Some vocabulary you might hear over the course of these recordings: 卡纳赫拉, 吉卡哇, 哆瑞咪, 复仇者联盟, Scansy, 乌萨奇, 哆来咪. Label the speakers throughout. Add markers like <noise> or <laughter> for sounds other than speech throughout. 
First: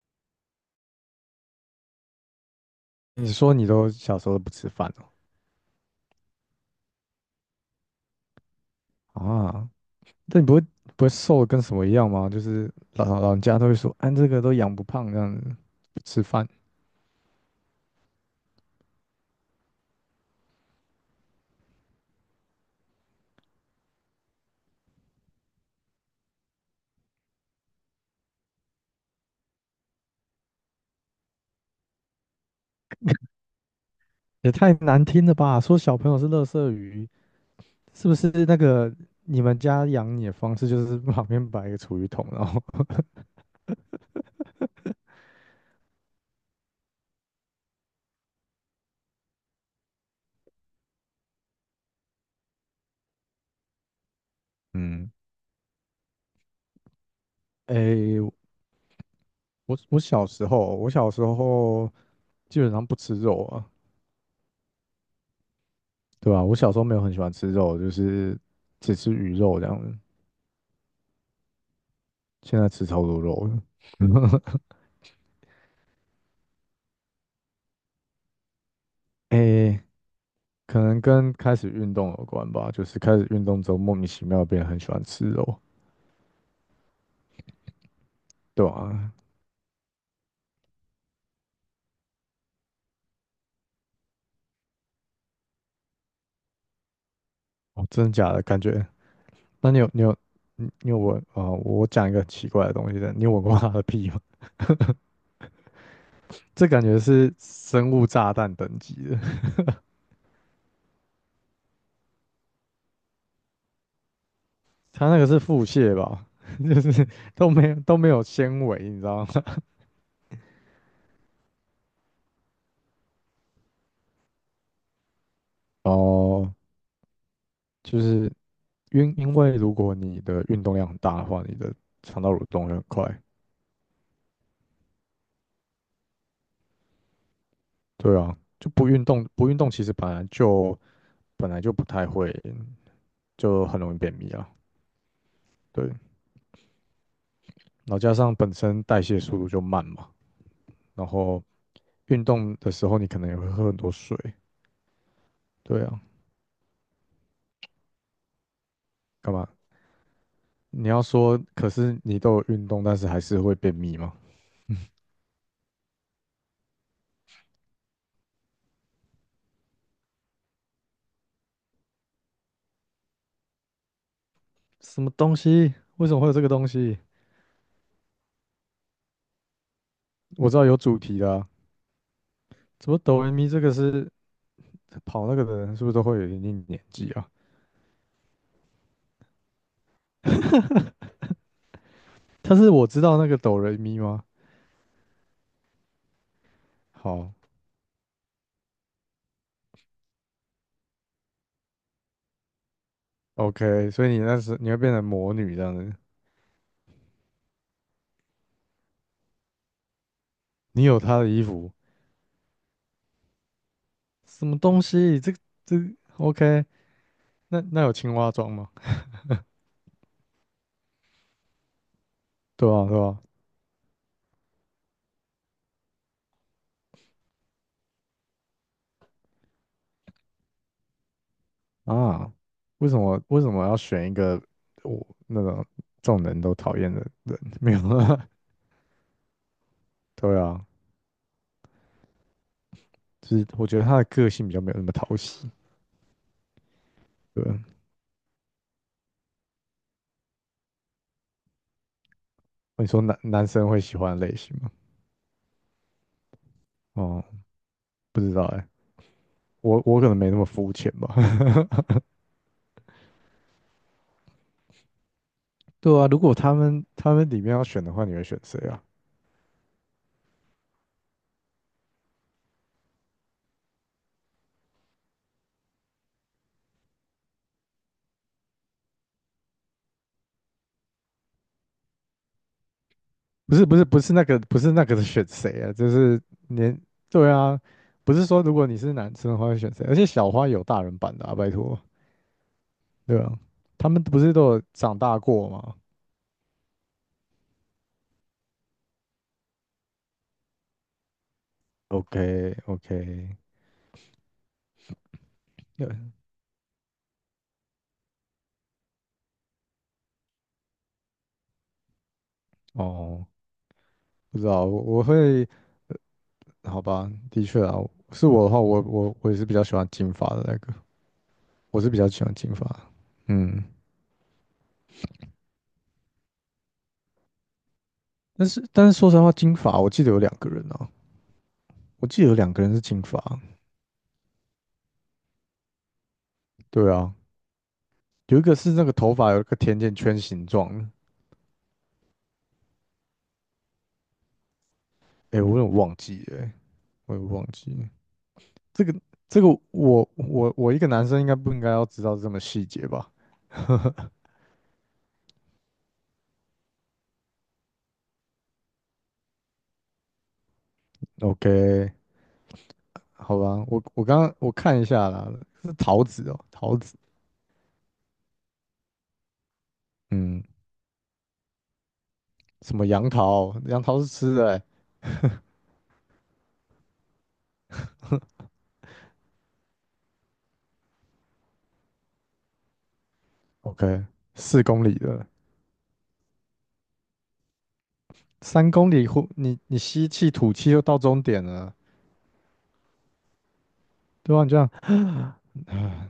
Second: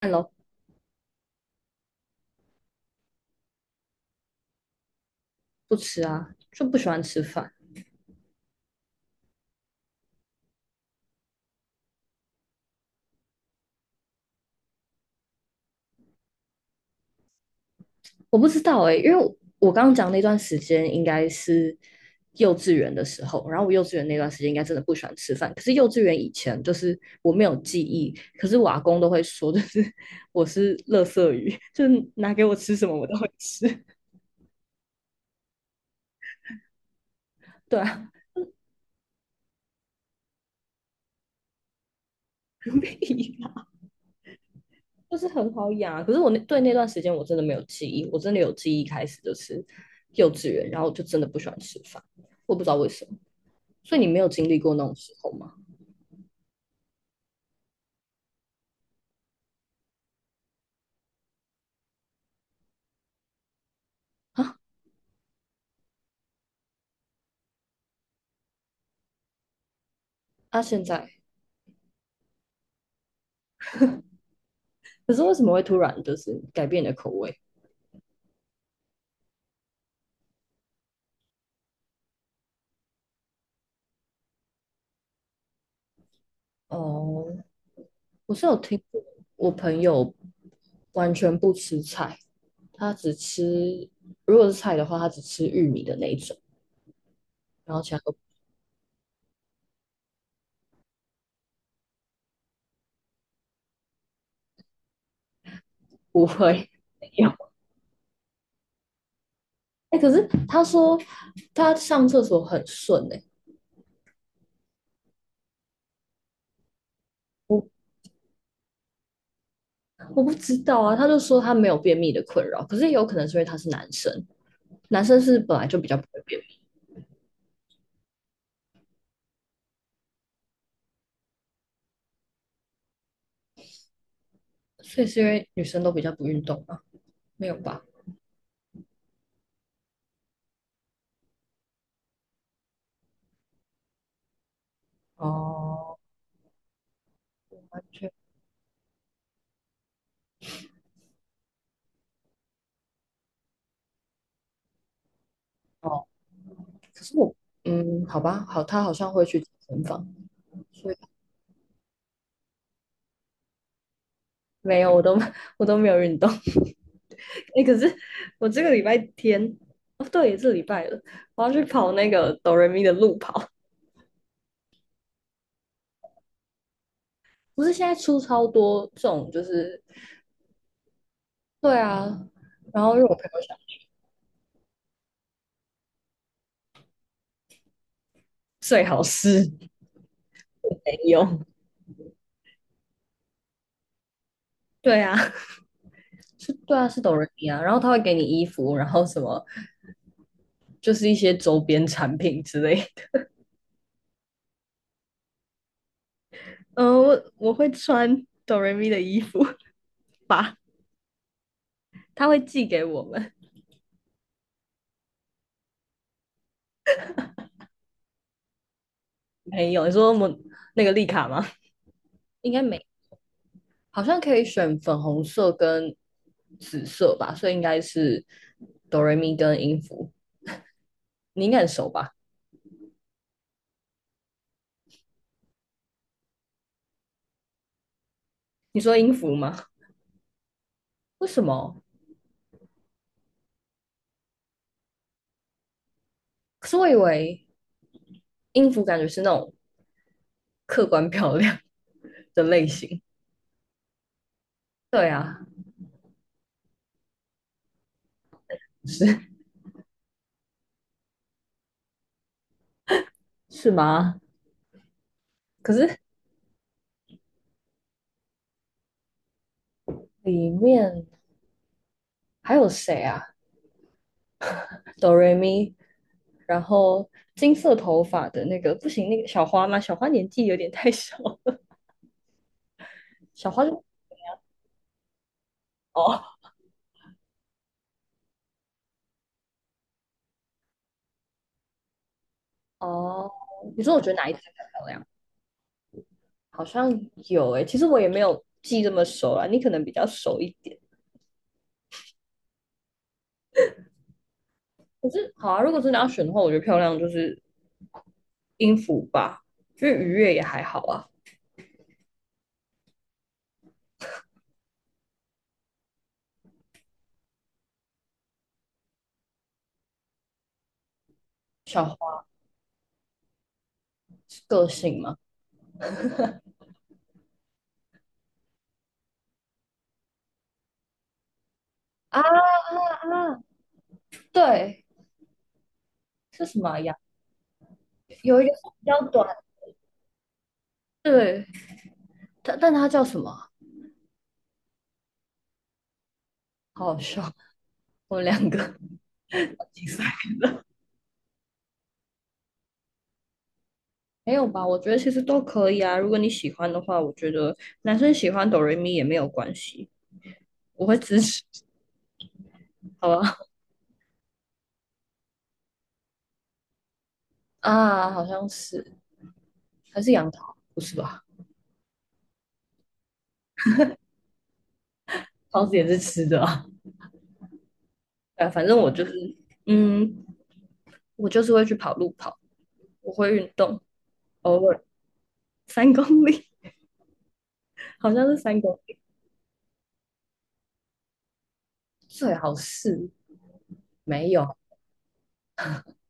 Speaker 1: 看咯，
Speaker 2: 你说你都小时候都不吃饭
Speaker 1: 不吃啊，就不喜欢吃饭。
Speaker 2: 哦？啊，那你不会瘦的跟什么一样吗？就是老人家都会说，哎，这个都养不胖这样子，不吃饭
Speaker 1: 我不知道哎，因为我刚刚讲那段时间应该是幼稚园的时候，然后我幼稚园那段时间应该真的不喜欢吃饭。可是幼稚园以前就是我没有记忆，可是我阿公都会说，就是 <laughs> 我是垃圾鱼，<laughs> 就是拿给我吃什么我都会吃。
Speaker 2: 也太难听了吧？说小朋友是垃圾鱼，
Speaker 1: 对
Speaker 2: 是
Speaker 1: 啊，
Speaker 2: 不是那个你们家养你的方式就是旁边摆一个储鱼桶，然后
Speaker 1: <laughs> 屁啦就是很好养啊。可是我那段时间我真的没有记忆，我真的有记忆开始就是幼稚园，然后我就真的不喜欢吃饭，我不知道为什么。所以你没有经历过
Speaker 2: <laughs>
Speaker 1: 那种
Speaker 2: 嗯，
Speaker 1: 时候吗？
Speaker 2: 哎，我小时候基本上不吃肉啊，
Speaker 1: 啊
Speaker 2: 对吧？我小时候没有很喜欢吃肉，就是只吃鱼肉这样子，
Speaker 1: 啊！现在
Speaker 2: 现在吃超多肉了。<laughs>
Speaker 1: 可是为什么会突然就是改变你的口味？
Speaker 2: 哎，可能跟开始运动有关吧，就是开始运动之后莫名其妙变得很喜欢吃肉，
Speaker 1: 哦，我是有
Speaker 2: 对
Speaker 1: 听过，
Speaker 2: 啊，
Speaker 1: 我朋友完全不吃菜，他只吃，如果是菜的话，他只吃玉米的那一种，然后
Speaker 2: 哦，
Speaker 1: 其他
Speaker 2: 真的
Speaker 1: 都
Speaker 2: 假的？感觉？那你有你有你你有闻啊、呃我讲一个很奇怪的东西的，你有闻过它的屁吗？
Speaker 1: 不
Speaker 2: <laughs> 这
Speaker 1: 会
Speaker 2: 感觉
Speaker 1: 有。
Speaker 2: 是生物炸弹等级的，
Speaker 1: 哎、可是他说他上厕所很顺哎、
Speaker 2: 它那个是腹泻吧，<laughs> 就是都
Speaker 1: 我
Speaker 2: 没有都没有纤维，你知道吗？
Speaker 1: 我不知道啊，他就说他没有便秘的困扰，可是也有可能是因为他是男生，男生是本来就
Speaker 2: <laughs>
Speaker 1: 比较不会便秘，
Speaker 2: 哦，就是因为如果你的运动量很大的话，你的肠道蠕动会很快。
Speaker 1: 所以是因为女生都比较不运动啊，没有吧？
Speaker 2: 对啊，就不运动，不运动其实本来就不太会，就很容易便秘啊。对，
Speaker 1: 哦，
Speaker 2: 然
Speaker 1: 完
Speaker 2: 后
Speaker 1: 全
Speaker 2: 加上本身代谢速度就慢嘛，然后运动的时候你可能也会喝很多水。对
Speaker 1: 哦，
Speaker 2: 啊，
Speaker 1: 可是我，嗯，好吧，好，他好像会
Speaker 2: 干
Speaker 1: 去健
Speaker 2: 嘛？
Speaker 1: 身房，
Speaker 2: 你
Speaker 1: 所以
Speaker 2: 要说，可是你都有运动，但是还是会便秘吗？
Speaker 1: 没有，我都 <laughs> 我都没有运动。<laughs> 哎、可是我这个礼拜天，哦，对，这是礼拜了，我要去跑那个哆瑞咪的路跑。
Speaker 2: 什么东西？为什么会有这个东西？
Speaker 1: 不是现在出超多这种，就是
Speaker 2: 我知道有主题的啊。
Speaker 1: 对啊。然
Speaker 2: 怎
Speaker 1: 后
Speaker 2: 么
Speaker 1: 因为我朋
Speaker 2: 哆来
Speaker 1: 友
Speaker 2: 咪
Speaker 1: 想，
Speaker 2: 这个是跑那个的人是不是都会有一定年纪啊？
Speaker 1: 最好是没有。
Speaker 2: 但是我知道那个哆来咪吗？
Speaker 1: 对啊，是，对啊，是哆瑞
Speaker 2: 好
Speaker 1: 咪啊。然后他会给你衣服，然后什么，就是一些周边产品之类的。
Speaker 2: ，OK，所以你那时会变成魔女这样子，
Speaker 1: 我会穿哆瑞咪的衣服吧，
Speaker 2: 你有她的衣服，
Speaker 1: 他会寄给我们。
Speaker 2: 什么东西？这个 OK？那那有青蛙装吗？
Speaker 1: 没有，你说我那个丽卡吗？应该
Speaker 2: 对
Speaker 1: 没，
Speaker 2: 啊，对啊，
Speaker 1: 好像可以选粉红色跟紫色吧，所以应该是哆瑞咪跟音符，你应该很熟吧？
Speaker 2: 啊，为什么要选一个我那种众人都讨厌的人？<laughs> 没有啊，
Speaker 1: 你说音符吗？
Speaker 2: 对啊，
Speaker 1: 为什么？
Speaker 2: 就是我觉得他的个性比较没有那么讨喜。
Speaker 1: 可是我以为
Speaker 2: 对啊，
Speaker 1: 音符感觉是那种客观漂亮的类
Speaker 2: 你
Speaker 1: 型。
Speaker 2: 说男生会喜欢的类型吗？
Speaker 1: 对啊，
Speaker 2: 哦，不知道哎、
Speaker 1: 是
Speaker 2: 我可能没那么肤浅吧。<laughs>
Speaker 1: 是吗？可
Speaker 2: 对
Speaker 1: 是
Speaker 2: 啊，如果他们里面要选的话，你会选谁啊？
Speaker 1: 里面还有谁啊？哆瑞咪，然后金色头发的那个不行，那个小花吗？小花年纪有点太小了 <laughs> 小
Speaker 2: 不
Speaker 1: 花
Speaker 2: 是不
Speaker 1: 就
Speaker 2: 是不是那个不是那个选谁啊，就是
Speaker 1: 哦，
Speaker 2: 连对啊，不是说如果你是男生的话会选谁，而且小花有大人版的啊，拜托，对
Speaker 1: 哦，
Speaker 2: 啊，
Speaker 1: 你
Speaker 2: 他
Speaker 1: 说我
Speaker 2: 们
Speaker 1: 觉得
Speaker 2: 不
Speaker 1: 哪一
Speaker 2: 是
Speaker 1: 只比
Speaker 2: 都有
Speaker 1: 较漂
Speaker 2: 长
Speaker 1: 亮？
Speaker 2: 大过吗？
Speaker 1: 好像有诶、其实我也没有记这么熟啦，你可能比较熟一点。
Speaker 2: o k o k
Speaker 1: 可是好啊，如果
Speaker 2: 对，
Speaker 1: 真的要选的话，我觉得漂亮就是音符吧，就是愉悦也还好啊。
Speaker 2: 哦，不知道，我好吧，的确啊，是我的话，我也是比较喜欢金发的那个，我
Speaker 1: 小
Speaker 2: 是比较
Speaker 1: 黄
Speaker 2: 喜欢金发，嗯，
Speaker 1: 是个性吗？
Speaker 2: 但是说实话，金发我记得有两个人啊，我
Speaker 1: 啊
Speaker 2: 记得有两个人是金发，
Speaker 1: 啊，对，是什么
Speaker 2: 对
Speaker 1: 呀？
Speaker 2: 啊，有一
Speaker 1: 有一个
Speaker 2: 个
Speaker 1: 是
Speaker 2: 是那
Speaker 1: 比
Speaker 2: 个
Speaker 1: 较
Speaker 2: 头发
Speaker 1: 短，
Speaker 2: 有一个甜甜圈形状的，
Speaker 1: 对，但但它叫什么啊
Speaker 2: 哎、我有点忘记了欸
Speaker 1: 好好
Speaker 2: 我有点
Speaker 1: 笑，
Speaker 2: 忘记了。
Speaker 1: 我们两个
Speaker 2: 这个这个
Speaker 1: 竞赛
Speaker 2: 我一个男生应该不应该要知道这么细节吧？ <laughs>
Speaker 1: 没有吧？我觉得其实都可以啊。如果你喜欢的话，我觉得男生喜欢哆瑞咪也没有关系，我会支持，
Speaker 2: ？OK，
Speaker 1: 好吧？
Speaker 2: 好吧，我刚刚我看一下啦，是桃子哦，桃子，
Speaker 1: 啊，好像是，还是杨
Speaker 2: 嗯，
Speaker 1: 桃，不是吧？
Speaker 2: 什么杨桃？杨桃是吃的欸
Speaker 1: 桃子也是吃的啊。反正我就是，嗯，我就是会去跑路跑，我会运动，
Speaker 2: ，OK，四
Speaker 1: 偶
Speaker 2: 公
Speaker 1: 尔
Speaker 2: 里的，
Speaker 1: 三公里，<laughs> 好像是三
Speaker 2: 三
Speaker 1: 公
Speaker 2: 公
Speaker 1: 里，
Speaker 2: 里后你吸气吐气就到终点了，
Speaker 1: 最好是没
Speaker 2: 对啊，你
Speaker 1: 有，
Speaker 2: 这样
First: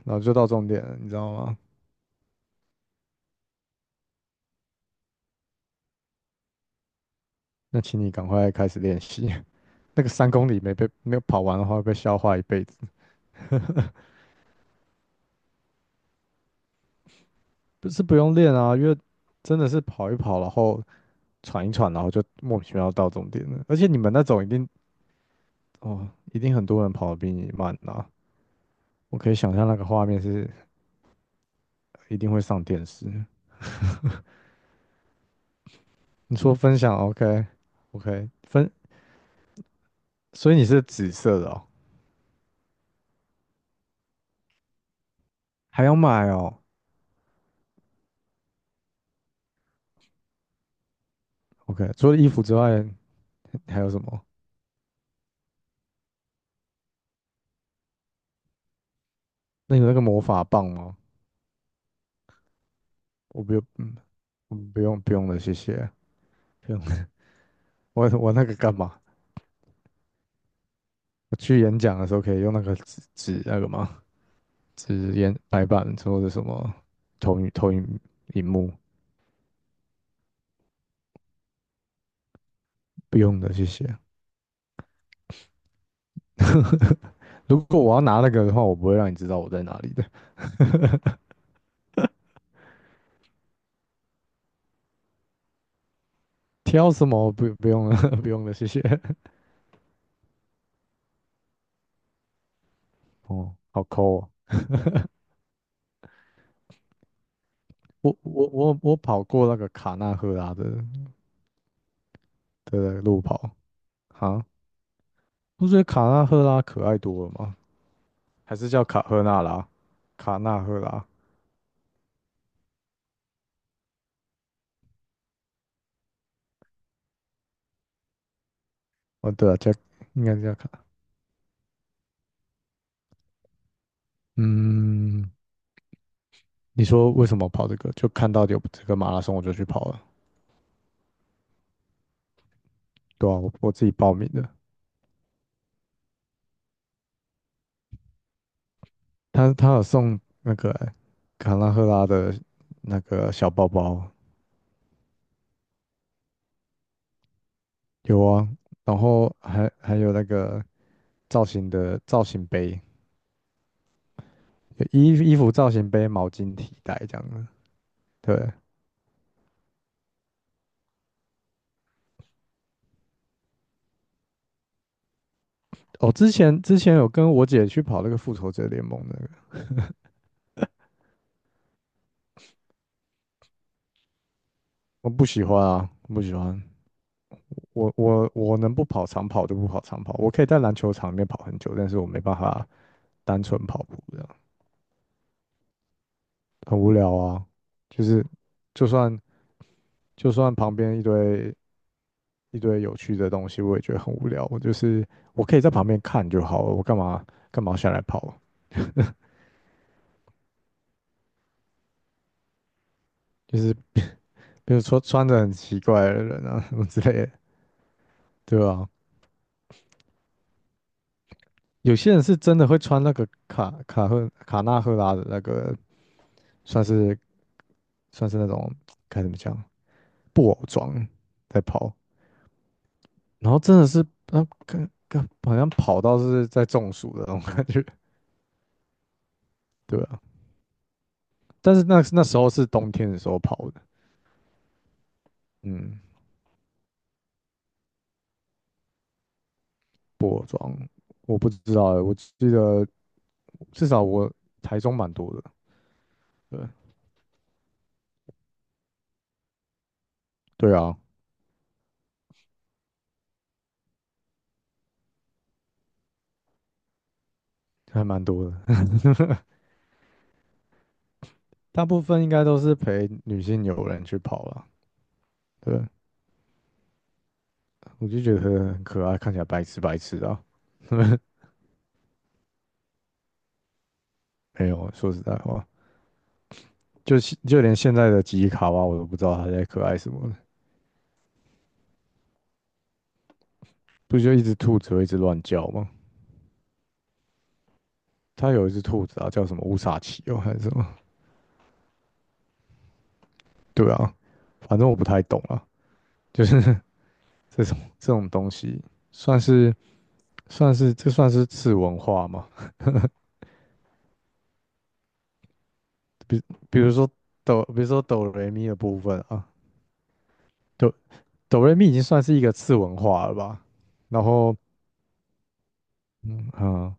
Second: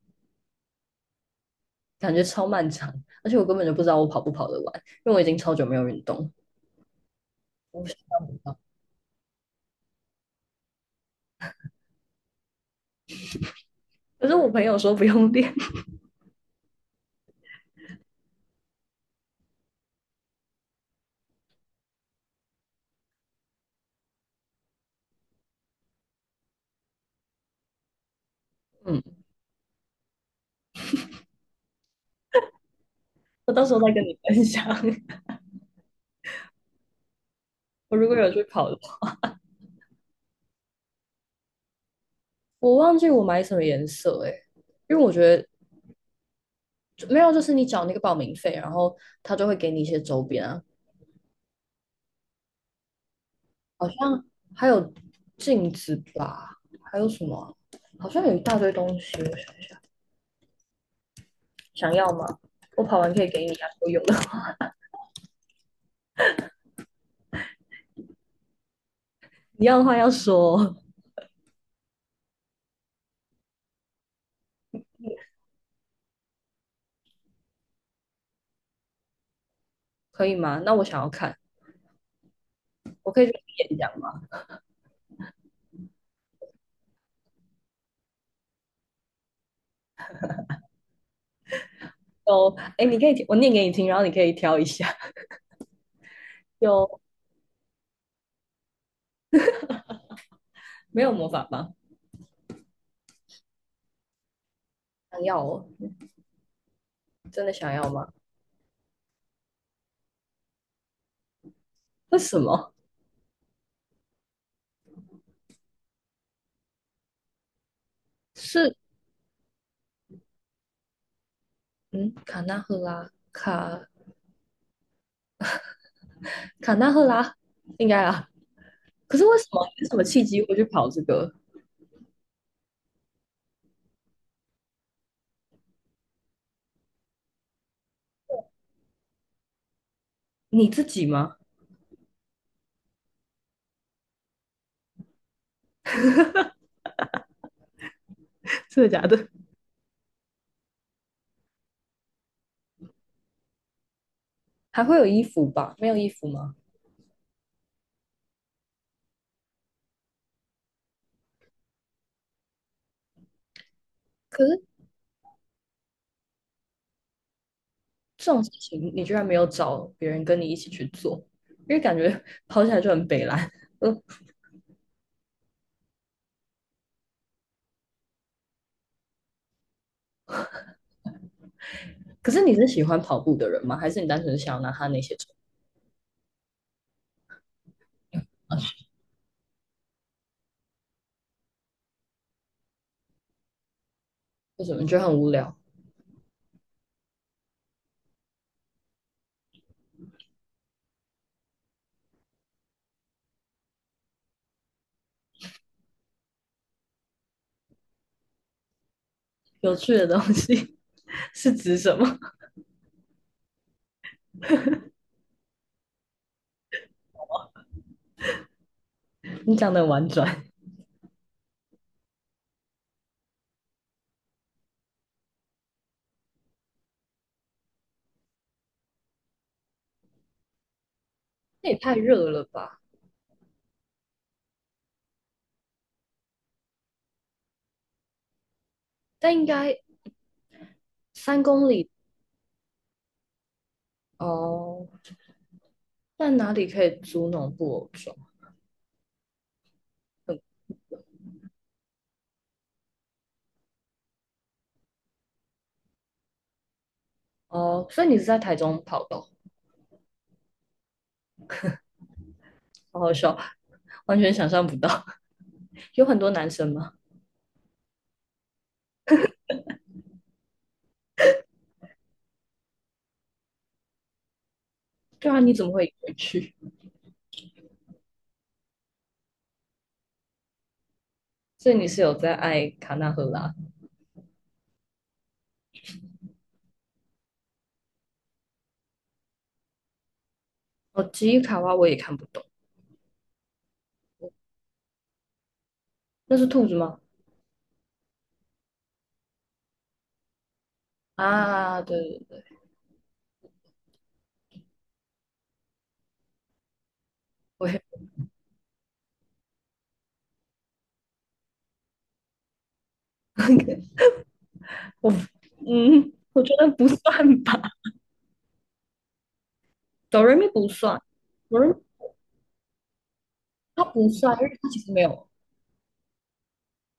Speaker 2: 然后就到终点了，你知道吗？
Speaker 1: 感觉超漫长，而且我根本就不知道我跑不跑得完，因为我已经超久没有运动，
Speaker 2: 那
Speaker 1: 我想
Speaker 2: 请你
Speaker 1: 象
Speaker 2: 赶
Speaker 1: 不
Speaker 2: 快
Speaker 1: 到。
Speaker 2: 开始练习。那个三公里没被没有跑完的话，会被笑话一辈子。
Speaker 1: 可是我朋友说不用练，
Speaker 2: 不是不用练啊，因为真的是跑一跑，然后喘一喘，然后就莫名其妙到终点了。而且你们那种一定哦，一定很多人跑得比你慢啊。
Speaker 1: <laughs> 嗯，
Speaker 2: 我可以想象那个画面是一定会上电视。
Speaker 1: 我到时候再跟你分享。<laughs>
Speaker 2: 你说分享，OK，
Speaker 1: 我如果
Speaker 2: OK，
Speaker 1: 有去跑的话，
Speaker 2: 所以你是紫色的哦，
Speaker 1: 我忘记我买什么颜色诶、欸因为我觉得
Speaker 2: 还要买哦
Speaker 1: 没有，就是你缴那个报名费，然后他就会给你一些周边啊，
Speaker 2: ，OK。除了衣服之外，还
Speaker 1: 好
Speaker 2: 有什
Speaker 1: 像
Speaker 2: 么？
Speaker 1: 还有镜子吧，还有什么啊好像有一大堆东西，
Speaker 2: 那你那个魔法棒吗？
Speaker 1: 想要吗？我跑完可以给
Speaker 2: 我
Speaker 1: 你
Speaker 2: 不用，
Speaker 1: 啊，我
Speaker 2: 嗯，
Speaker 1: 有的，
Speaker 2: 不用不用了，谢谢。不用，<laughs> 我那个干嘛？
Speaker 1: <laughs> 你要的话要说，
Speaker 2: 我去演讲的时候可以用那个纸那个吗？纸演白板或者什么投影荧幕，
Speaker 1: 可以吗？那我想要看，我
Speaker 2: 不
Speaker 1: 可以去
Speaker 2: 用的，谢
Speaker 1: 演
Speaker 2: 谢。
Speaker 1: 讲吗？
Speaker 2: 如果我要拿那个的话，我不会让你知道我在哪里的。
Speaker 1: 有，哎，你可以，我念给你听，然后你可以挑一下。有
Speaker 2: 挑什么？不用了，<laughs> 不用了，谢谢。<laughs>
Speaker 1: 没有魔法棒？
Speaker 2: 哦，好抠哦。
Speaker 1: 想要哦，真的想要吗？
Speaker 2: 我跑过那个卡纳赫拉的
Speaker 1: 为什么？
Speaker 2: 的路跑啊，不觉得卡纳赫拉可爱多了吗？还是
Speaker 1: 是
Speaker 2: 叫卡赫纳拉？卡纳赫拉？
Speaker 1: 嗯，卡纳赫拉，卡纳赫拉，应该啊。可是
Speaker 2: 哦，
Speaker 1: 为什
Speaker 2: 对啊，
Speaker 1: 么？
Speaker 2: 叫
Speaker 1: 是什么
Speaker 2: 应
Speaker 1: 契
Speaker 2: 该
Speaker 1: 机
Speaker 2: 叫
Speaker 1: 会去
Speaker 2: 卡。
Speaker 1: 跑这个？
Speaker 2: 嗯，你说为什么跑这个？就看到有这个马拉松，我就去跑了。
Speaker 1: 你自己吗？
Speaker 2: 对啊，我自己报名的。
Speaker 1: 真的假的？
Speaker 2: 他有送那个欸卡拉赫拉的那个小包包，
Speaker 1: 还会有衣服吧？没有衣服吗？
Speaker 2: 有啊，然后还有那个造型的造型杯，
Speaker 1: <laughs> 可是
Speaker 2: 有衣服造型杯、毛巾、提袋这样的。
Speaker 1: 这种事
Speaker 2: 对，
Speaker 1: 情你居然没有找别人跟你一起去做，因为感觉跑起来就很北蓝。<laughs> 嗯，
Speaker 2: 哦，之前有跟我姐去跑那个复仇者联盟那个，
Speaker 1: 可是你是喜欢跑步的人吗？还是你单纯想要拿他那
Speaker 2: 我
Speaker 1: 些
Speaker 2: 不
Speaker 1: 种
Speaker 2: 喜欢啊，我不喜欢。我能不跑长跑就不跑长跑，我可以在篮球场里面跑很久，但是我没办法单纯跑步，这样
Speaker 1: 为什么你觉得很无聊？
Speaker 2: 很无聊啊。就是就算就算旁边一堆一堆有趣的东西，我也觉得很无聊。我就是我可以在旁边看就好了，我干嘛下来跑？
Speaker 1: 有趣的东西 <laughs> 是指什么？
Speaker 2: 就是比如说穿着很奇怪的人啊什么之类的，对吧、
Speaker 1: 你讲的很婉转。
Speaker 2: 有些人是真的会穿那个卡纳赫拉的那个，算是算是那种该怎么讲？布偶装在
Speaker 1: 那也
Speaker 2: 跑，
Speaker 1: 太热了吧？
Speaker 2: 然后真的是那跟好像跑到是在中暑的那种感觉，<laughs>
Speaker 1: 但应该
Speaker 2: 对啊。
Speaker 1: 三公
Speaker 2: 但是
Speaker 1: 里
Speaker 2: 那那时候是冬天的时候跑的，
Speaker 1: 哦。
Speaker 2: 嗯，
Speaker 1: 那哪里可以租那种布偶装？
Speaker 2: 布偶装我不知道欸我记得至少我台中蛮多的，对
Speaker 1: 哦，所以你是在台中跑的哦
Speaker 2: 对啊，
Speaker 1: 好好笑，完全想象不到。<laughs> 有很多男生吗？
Speaker 2: 还蛮多的，<laughs> 大部分应该都是陪女性友人去跑了，
Speaker 1: 对啊，你怎么
Speaker 2: 对，
Speaker 1: 会回去？
Speaker 2: 我就觉得很可爱，看起来白痴白痴的啊，<laughs>
Speaker 1: 所以你是有在爱卡纳赫拉？
Speaker 2: 没有，说实在话，就就连现在的吉卡哇，我都不知道他在可爱什么了。
Speaker 1: 哦，吉伊卡哇我也看不懂，
Speaker 2: 不就一只兔子会一直乱叫吗？
Speaker 1: 那是兔子吗？
Speaker 2: 它有一只兔子啊，叫什么乌萨奇哦，还是什么？
Speaker 1: 啊，对对对，
Speaker 2: 对啊，反正我不太懂啊，就是 <laughs> 这
Speaker 1: 我
Speaker 2: 种
Speaker 1: 也
Speaker 2: 这种东西，算是算是这算是次文化吗？
Speaker 1: <laughs> 我嗯，我
Speaker 2: 比
Speaker 1: 觉得
Speaker 2: 比
Speaker 1: 不
Speaker 2: 如说
Speaker 1: 算吧，
Speaker 2: 比如说哆来咪的部分啊，
Speaker 1: 哆瑞咪不
Speaker 2: 哆
Speaker 1: 算，哆
Speaker 2: 哆
Speaker 1: 瑞
Speaker 2: 来
Speaker 1: 咪
Speaker 2: 咪已经算是一个次文化了吧？
Speaker 1: 它不
Speaker 2: 然
Speaker 1: 算，因
Speaker 2: 后
Speaker 1: 为它其实没有，
Speaker 2: 嗯啊、呃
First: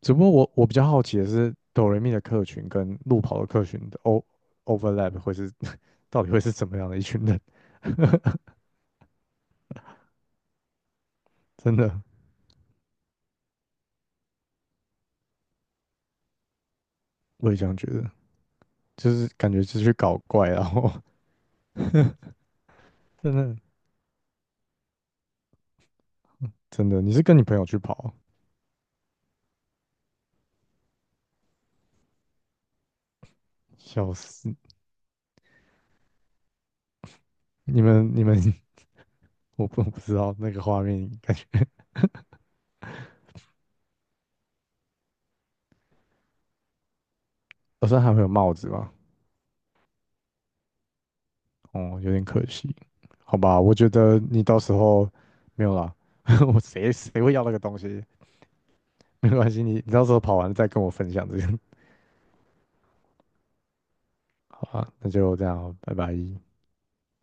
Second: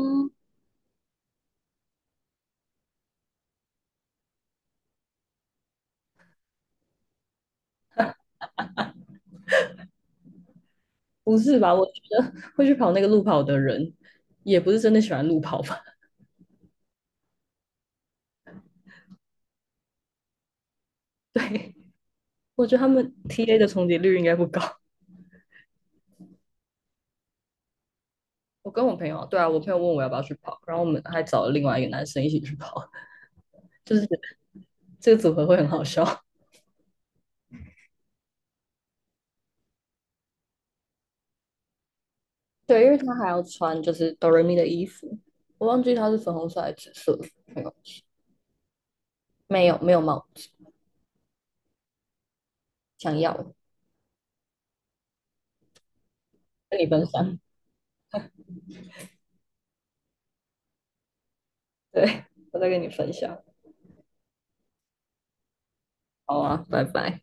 Speaker 2: 只不过我比较好奇的是哆来咪的客群跟路跑的客群的 overlap 会是 <laughs> 到底会是怎么样的一群人？<laughs>
Speaker 1: 不是吧？
Speaker 2: 真
Speaker 1: 我觉
Speaker 2: 的。
Speaker 1: 得会去跑那个路跑的人，也不是真的喜欢路跑吧？
Speaker 2: 我也这样觉得，就是感觉是去搞怪啊，然后
Speaker 1: <laughs> 对，
Speaker 2: <laughs>
Speaker 1: 我觉得他们
Speaker 2: 真的
Speaker 1: TA 的重叠率应该不高。
Speaker 2: 真的，你是跟你朋友去跑啊，
Speaker 1: 我跟我朋友，对啊，我朋友问我要不要去跑，然后我们还找了另外一个男生一起去跑，<laughs> 就是
Speaker 2: 笑死！
Speaker 1: 这个组合会很好笑。<laughs>
Speaker 2: 你们，<laughs> 我不知道那个画面，感觉
Speaker 1: 对，因为他还要穿就是哆瑞咪的衣服，我忘记他是粉红色还是紫色，
Speaker 2: 好像还会有帽子吧？
Speaker 1: 没有，没有没有帽子，
Speaker 2: 哦，有点可惜，
Speaker 1: 想
Speaker 2: 好
Speaker 1: 要
Speaker 2: 吧，我觉得你到时候没有啦，<laughs> 我
Speaker 1: 跟你
Speaker 2: 谁
Speaker 1: 分
Speaker 2: 谁会
Speaker 1: 享，
Speaker 2: 要那个东西？没关系，你到时候跑完再跟我分享这个，
Speaker 1: <laughs> 对我再跟你分享，
Speaker 2: 好吧？那就这样哦拜拜。
Speaker 1: 好啊，拜拜。